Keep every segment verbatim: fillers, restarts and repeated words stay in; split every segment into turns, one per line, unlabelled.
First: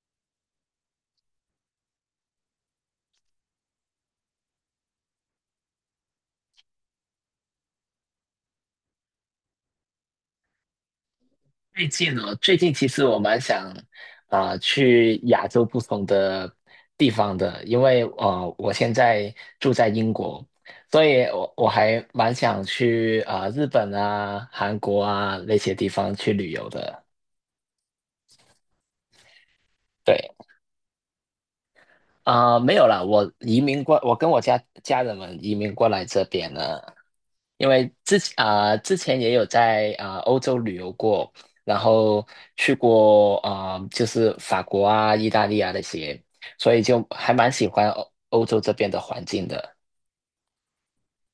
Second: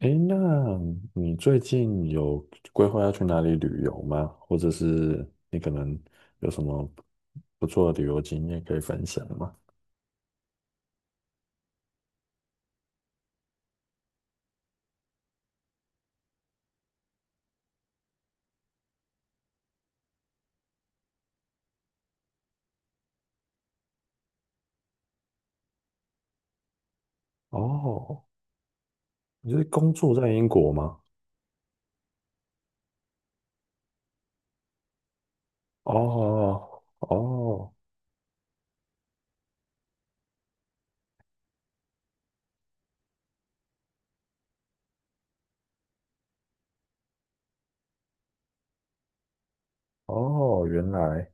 诶，那你最近有规划要去哪里旅游吗？或者是你可能有什么不错的旅游经验可以分享吗？
最近哦，最近其实我蛮想啊、呃去亚洲不同的地方的，因为啊我现在住在英国，所以我我还蛮想去啊、呃日本啊、韩国啊那些地方去旅游的。
哦，你是工作
对。
在英国吗？
啊、没有啦，我移民过，我跟我家家人们移民过来这边
哦
了，因
哦
为之前啊、呃之前也有在啊、呃欧洲旅游过，然后去过啊、呃就是法国啊、意大利啊那些，所以就还蛮喜欢欧欧洲这边的环境的。
哦，原来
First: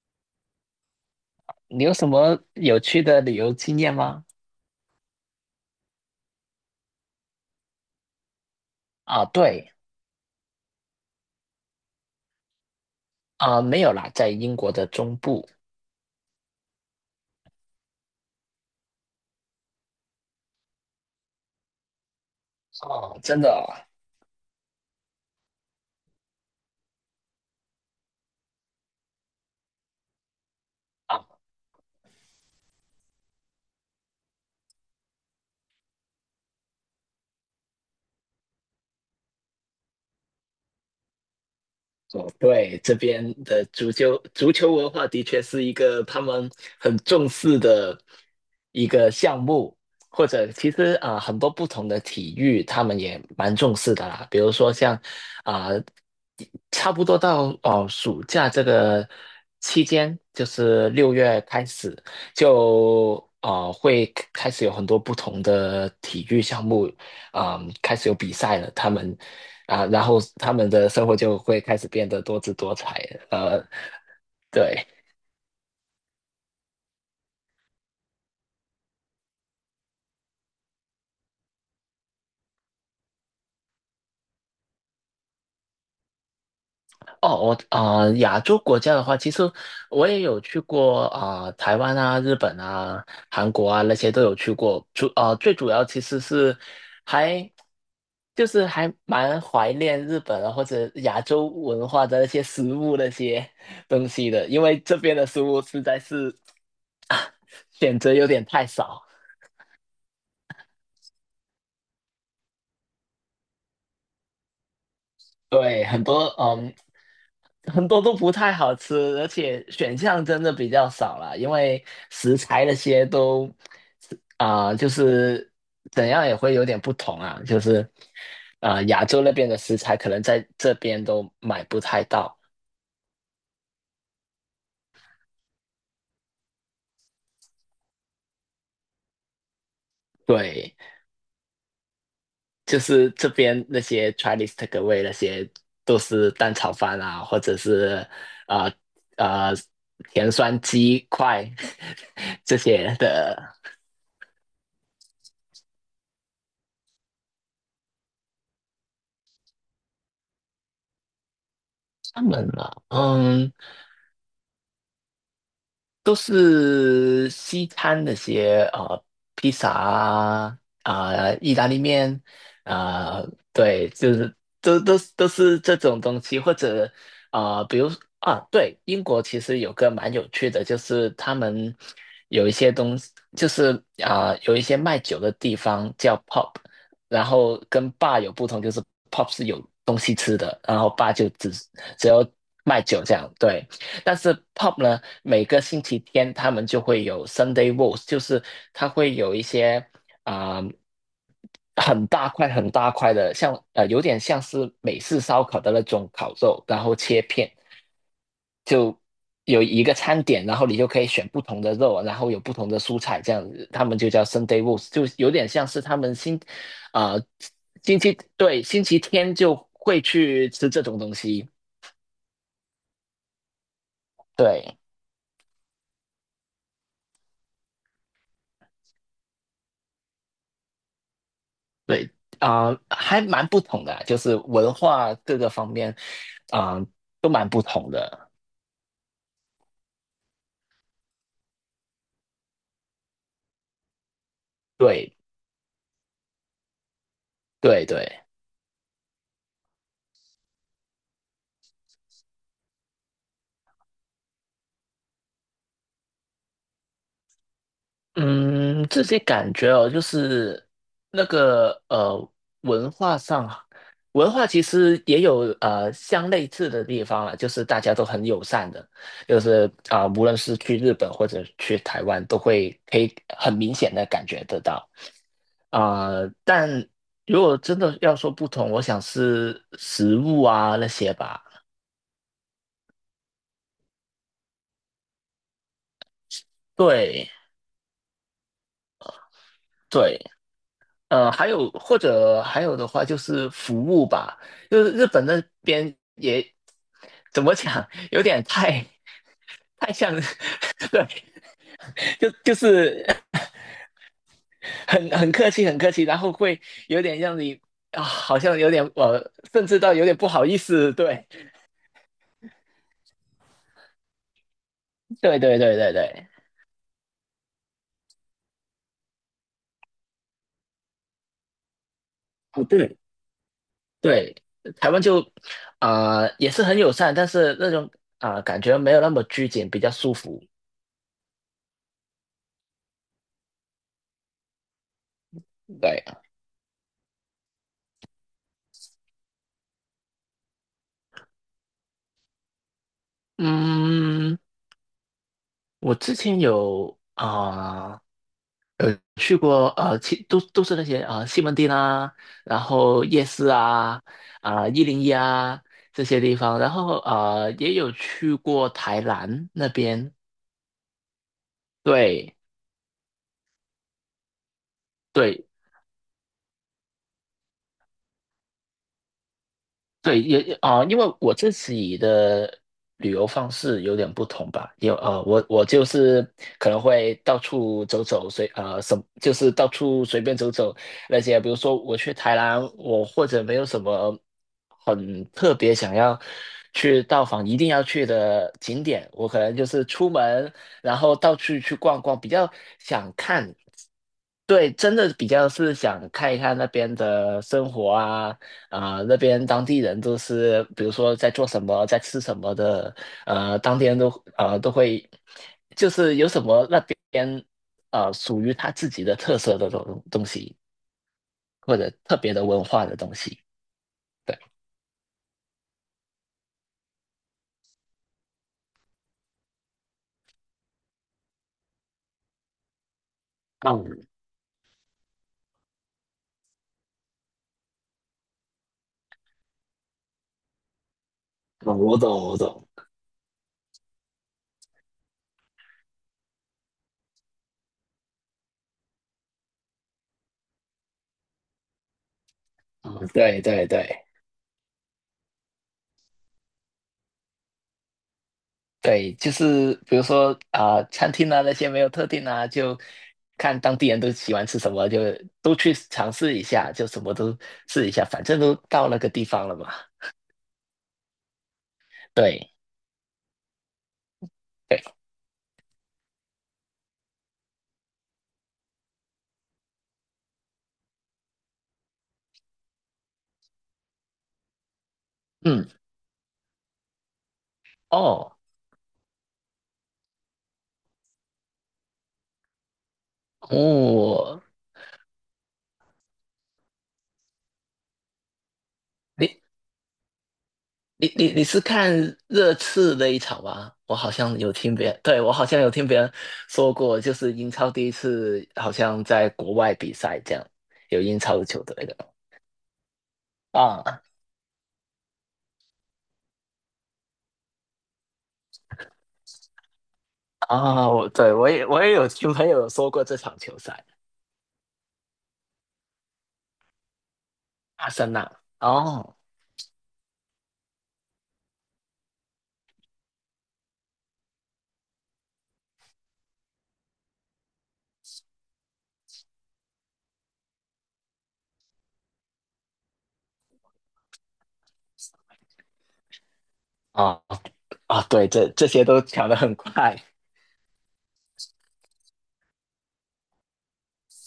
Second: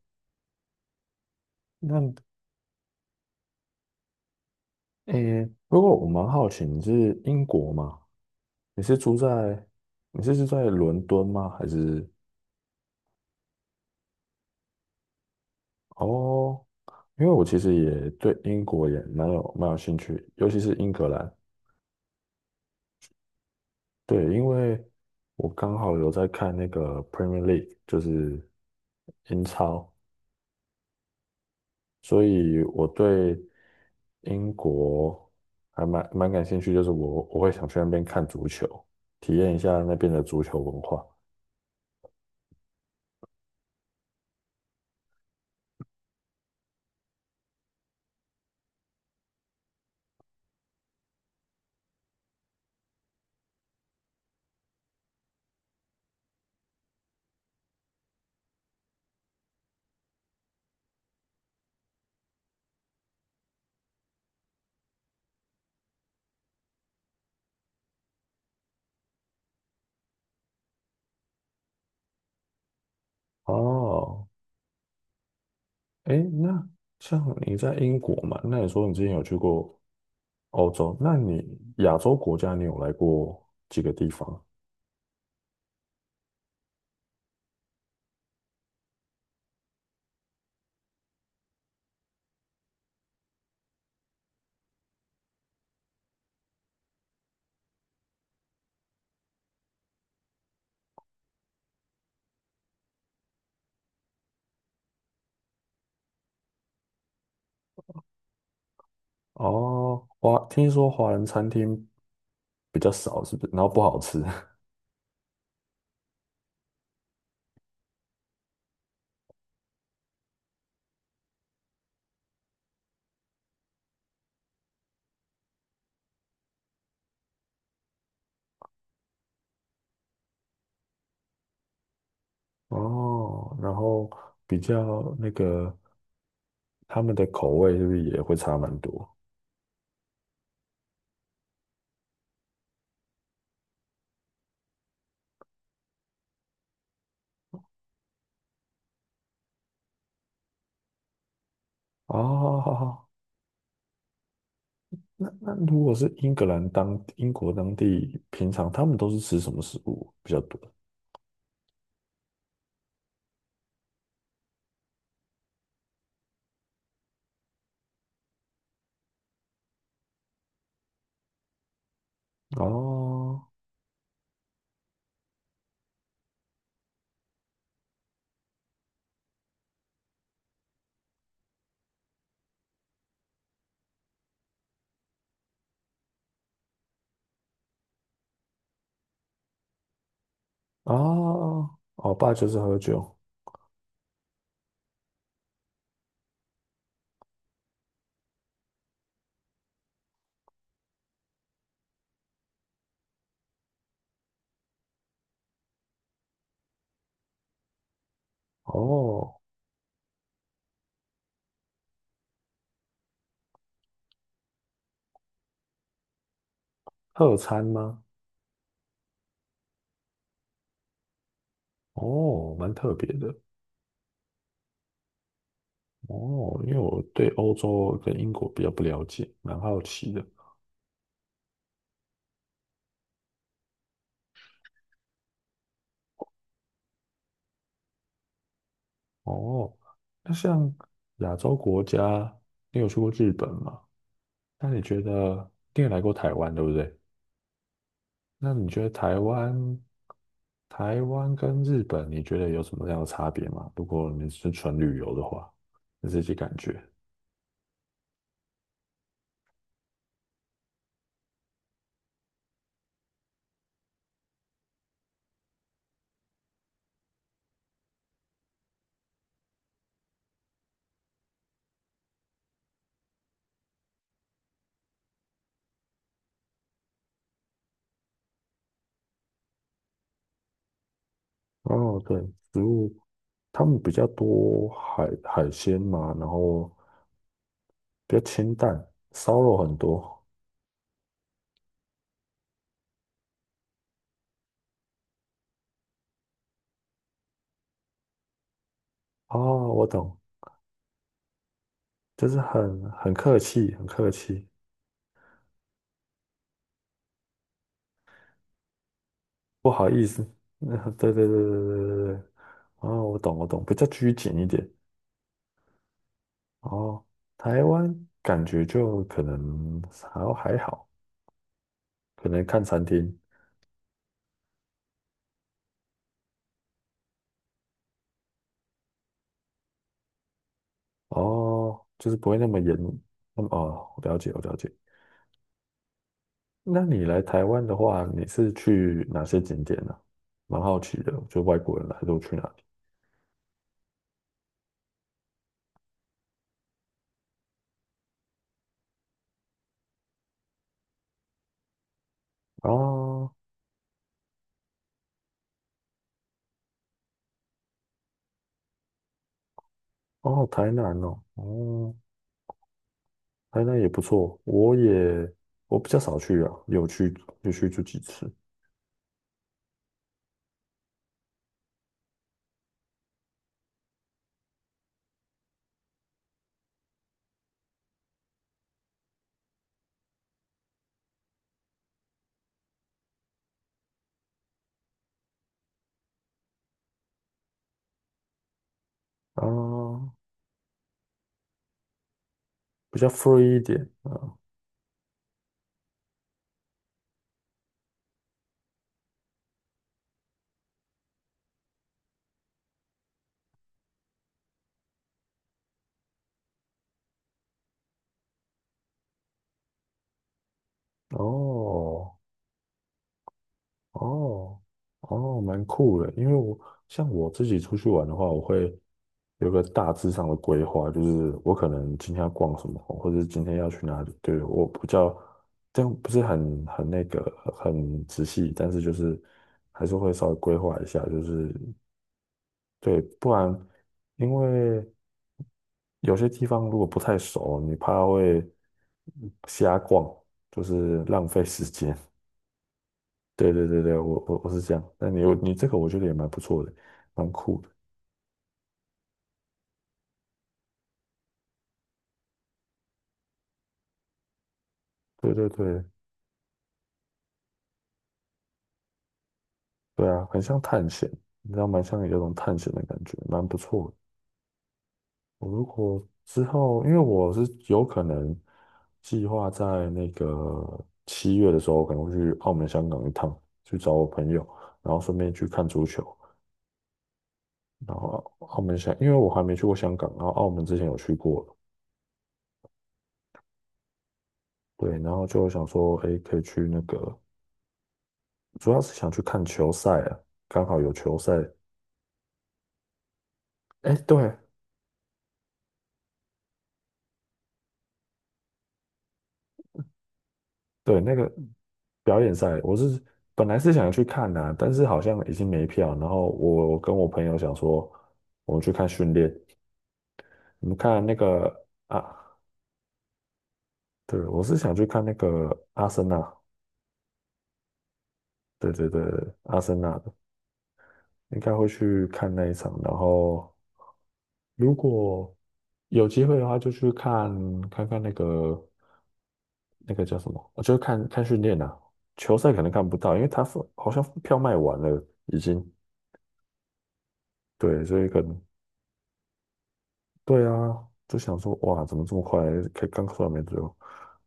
你有什
那
么有趣的旅游经验吗？
诶，不过我蛮好奇，你是英国吗？你是住
啊，
在
对。
你是住在伦敦吗？还是
啊、没有啦，在英国的中部。
哦？因为我其实也对英国也蛮有蛮有兴趣，尤其是英格兰。
哦，真的
对，因为我刚好有在看那个 Premier League,就是英超，
啊。
所以我对英国还蛮蛮感兴趣，就是我我会想去那边看足球，体验一下那边的足球文化。
哦，对，这边的足球足球文化的确是一个他们很重视的一个项目，或者其实啊、呃很多不同的体育他们也蛮重视的啦。比如说像啊、呃差不多到哦、呃暑假这个期间，就是六月开始就啊、呃会开始有很多不同的体育项目啊、呃开始有比赛了，他们。啊，然后他们的生活就会开始变得多姿多彩。呃，
哦，
对。
哎，那像你在英国嘛，那你说你之前有去过欧洲，那你亚洲国家你有来过几个地方？
哦，我啊、呃亚洲国家的话，其实我也有去过啊、呃台湾啊、日本啊、韩国啊那些都有去过。主啊、呃最主要其实是还就是还蛮怀念日本啊或者亚洲文化的那些食物那些东西的，因为这边的食物实在是选择有点太少。
哦，华，听说华人餐厅比较少，是不是？然后不好吃。
对，很多嗯，很多都不太好吃，而且选项真的比较少了，因为食材那些都啊、就是怎样也会有点不同啊，就是啊、亚洲那边的食材可能在这边都买不太到。
哦，然后比较那个他们的口味是不是也会差蛮多？
对，就是这边那些 Chinese takeaway 那些都是蛋炒饭啊，或者是啊啊、呃呃甜酸鸡块 这
哦，好
些
好，
的。
那那如果是英格兰当英国当地，平常他们都是吃什么食物比较多？
他们啊，嗯，都是西餐那些呃，披萨啊，啊、意大利面啊、
哦
对，就是都都都是这种东西，或者啊、呃比如啊，对，英国其实有个蛮有趣的，就是他们有一些东西，就是啊、有一些卖酒的地方叫 pub，然后跟 bar 有不同，就是 pub 是有东西吃的，然后 bar 就只
哦，
只
我
有
爸就是喝
卖酒这
酒。
样，对。但是 p o p 呢，每个星期天他们就会有 Sunday w o a s t， 就是它会有一些啊、呃很大块很大块的，像呃有点像是美式烧烤的那种烤肉，然后切片，就
哦，
有一个餐点，然后你就可以选不同的肉，然后有不同的蔬菜这样子，他们就叫 Sunday w o a s t， 就有点像是他们星啊、呃
特餐
星
吗？
期对星期天就会去吃这种东西。
哦，蛮特别的。
对。
哦，因为我对欧洲跟英国比较不了解，蛮好奇的。
对啊、呃还蛮不同的啊就是文化各个方面啊、呃都蛮不同的。
哦，那像亚洲国家，你有去过日本吗？那你觉
对
得，你也来过台湾，对不对？
对对。
那你觉得台湾，台湾跟日本，你觉得有什么样的差别吗？如果你是纯旅游的话，你自己感觉。
嗯，自己感觉哦，就是那个呃，文化上，文化其实也有呃相类似的地方了，就是大家都很友善的，就是啊、无论是去日本或者去台湾，都会可以很明显的感觉得到。啊、但如果真的要说不同，我想是食物啊那些吧。
哦，对，食物他们比较多海海鲜嘛，然后
对
比较清淡，烧肉很
对。
多。
呃，还有或者还有的话就是服务吧，就是日本那边也怎么讲，有点太
哦，我
太像，
懂，
对，
就
就
是
就
很
是
很客气，很客气，
很很客气，很客气，然后会有点让你啊，好像有点呃，甚
不
至
好
到
意
有点
思。
不好意 思，
对对对对
对，
对对对。哦，我懂我懂，比较拘谨一点。
对对对对对，
哦，台湾感觉就可能还还好，可能看
不
餐
对
厅
对，台湾就啊、呃也是很友善，但是那种啊、呃感觉没有那么拘谨，比较舒服。
哦，就是不会那么严。那么哦，我了解，我了解。
对。
那你来台湾的话，你是去哪些景点呢、蛮好奇的，就外国人来都去哪里？
嗯。我之前有啊、呃有去过呃，其都都是那些啊、呃西门町啊，然后夜
哦
市啊，啊一零一啊这些地方，然后呃也有去过台南那边。
哦，台南哦，哦，
对
台南也不错，我也
对。
我比较少去啊，有去有去就几次
对，也也啊、因为我自己的旅游方式有点不同吧，有啊，呃我我就是可能会到处走走，随呃什就是到处随便走走那些，比如说我去台南，我或者没有什么很特别想要去到访一定要去的景点，我可能就是出
啊，
门，然后到处去逛逛，比较
比较
想看。
free 一点啊。
对，真的比较是想看一看那边的生活啊，啊、那边当地人都是，比如说在做什么，在吃什么的，呃，当天都呃都会，就是有什么那边呃属于他自己的特色的东东西，或者
哦，
特别的文化的东西。对。
哦，哦，蛮酷的。因为我像我自己出去玩的话，我会有个大致上的规划，就是我可能今天要逛什么，或者是今天要去哪
嗯，
里。对，我比较，样，不是很很那个很仔细，但是就是还是会稍微规划一下，就是
嗯我懂，我懂。
对，不然因为有些地方如果不太熟，你怕会瞎逛，就是浪费时间。
嗯，对
对对
对
对
对。
对，我我我是这样。那你有你这个，我觉得也蛮不错的，蛮酷的。
对，就是比如说啊、餐厅啊那些没有特定啊，就看当地人都喜欢吃什么，就
对对
都去
对
尝试一下，就什么都试一下，反正都到那个地方了嘛。
对啊，很像探险，你知道，蛮像有种
对
探险的感觉，蛮不错的。
对。
我如果之后，因为我是有可能计划在那个七月的时候，可能会去澳门、香港一趟，去找我朋友，然后顺便去看
嗯。
足球。然后
哦
澳门香，因为我还没去过香港，然后澳门之前有去过了
哦，
对，然后就想说，哎，可以去那个。主要是想去
你
看球赛啊，刚好有
你
球赛。
你你是看热刺那一场吗？
哎，
我好
对
像有听别人，对，我好像有听别人说过，就是英超第一次好像在国外比赛这样，
对，
有
那
英
个
超的球队的
表演赛，我是本来是想去
啊
看的但是好像已经没票。然后我我跟我朋友想说，我们去看训练，我们
啊，
看
我
那
对我也
个
我也有听
啊，
朋友说过这场球赛，
对，我是想去看那个阿森纳，
阿森纳。
对对对，
哦。
阿森纳的应该会去看那一场。然后如果有机会的话，就去看看看那个那个叫什么？我就是看看训练啊，球赛可能看不到，因为他好像票卖完了，已经
哦。
对，所
啊，
以可
对，
能
这这些都抢得很快。
对啊，就想说哇，怎么这么快？才刚出来没多久，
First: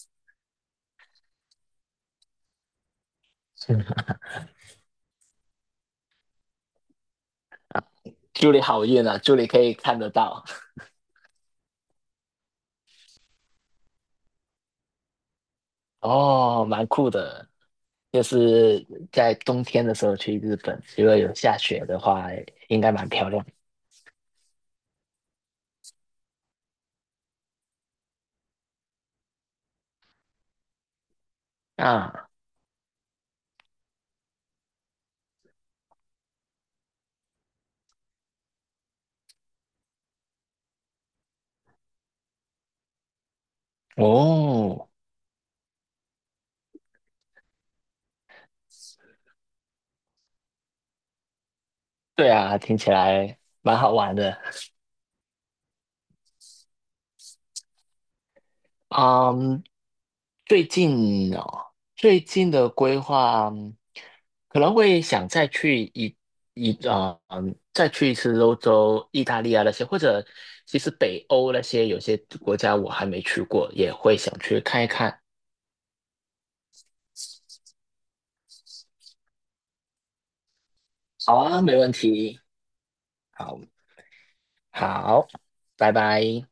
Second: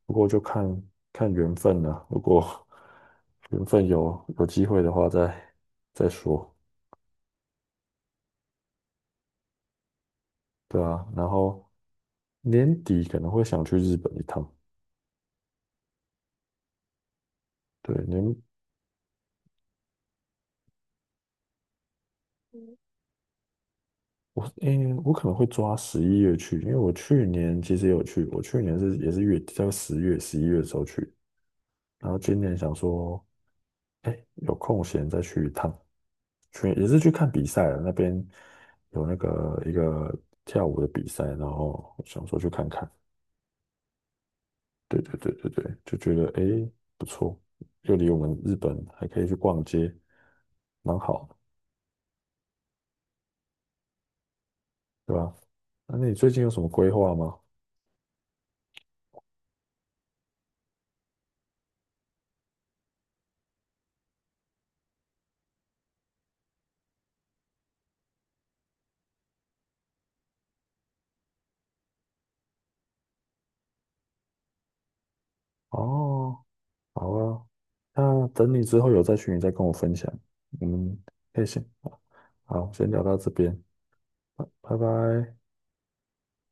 不过就看看缘分了、如果缘分 有有机会的话再，再说，
祝你好运啊！祝你可以看得到。
对啊。然后年底可能会想去日本一趟，
哦，蛮酷的，
对，
就
年
是在冬天的时候去日本，如果有下雪的话，应该蛮漂亮
我诶、我可能会抓十一月去，因为我去年其实也有去，我去年是也是月底，在十月、十一月的时候去，然后
啊。
今年想说，哎，有空闲再去一趟，去也是去看比赛了。那边有那个一个跳舞的比赛，然后想说去看看。
哦，
对对对对对，就觉得哎不错，又离我们日本还可以去逛街，蛮好的
对啊，听起来蛮好玩的。
对吧？那你最近有什么规划吗？
嗯，最近哦，最近的规划嗯可能会想再去一一呃嗯，再去一次欧洲、意大利啊那些，或者其实北欧那些有些国家我还没去过，也会想去看一看。
哦，好啊，那等你之后有在群里再跟我分享，嗯，
好
谢谢
啊，
以先
没问题。
好，先聊到这
好。
边，拜
好。
拜。
拜拜。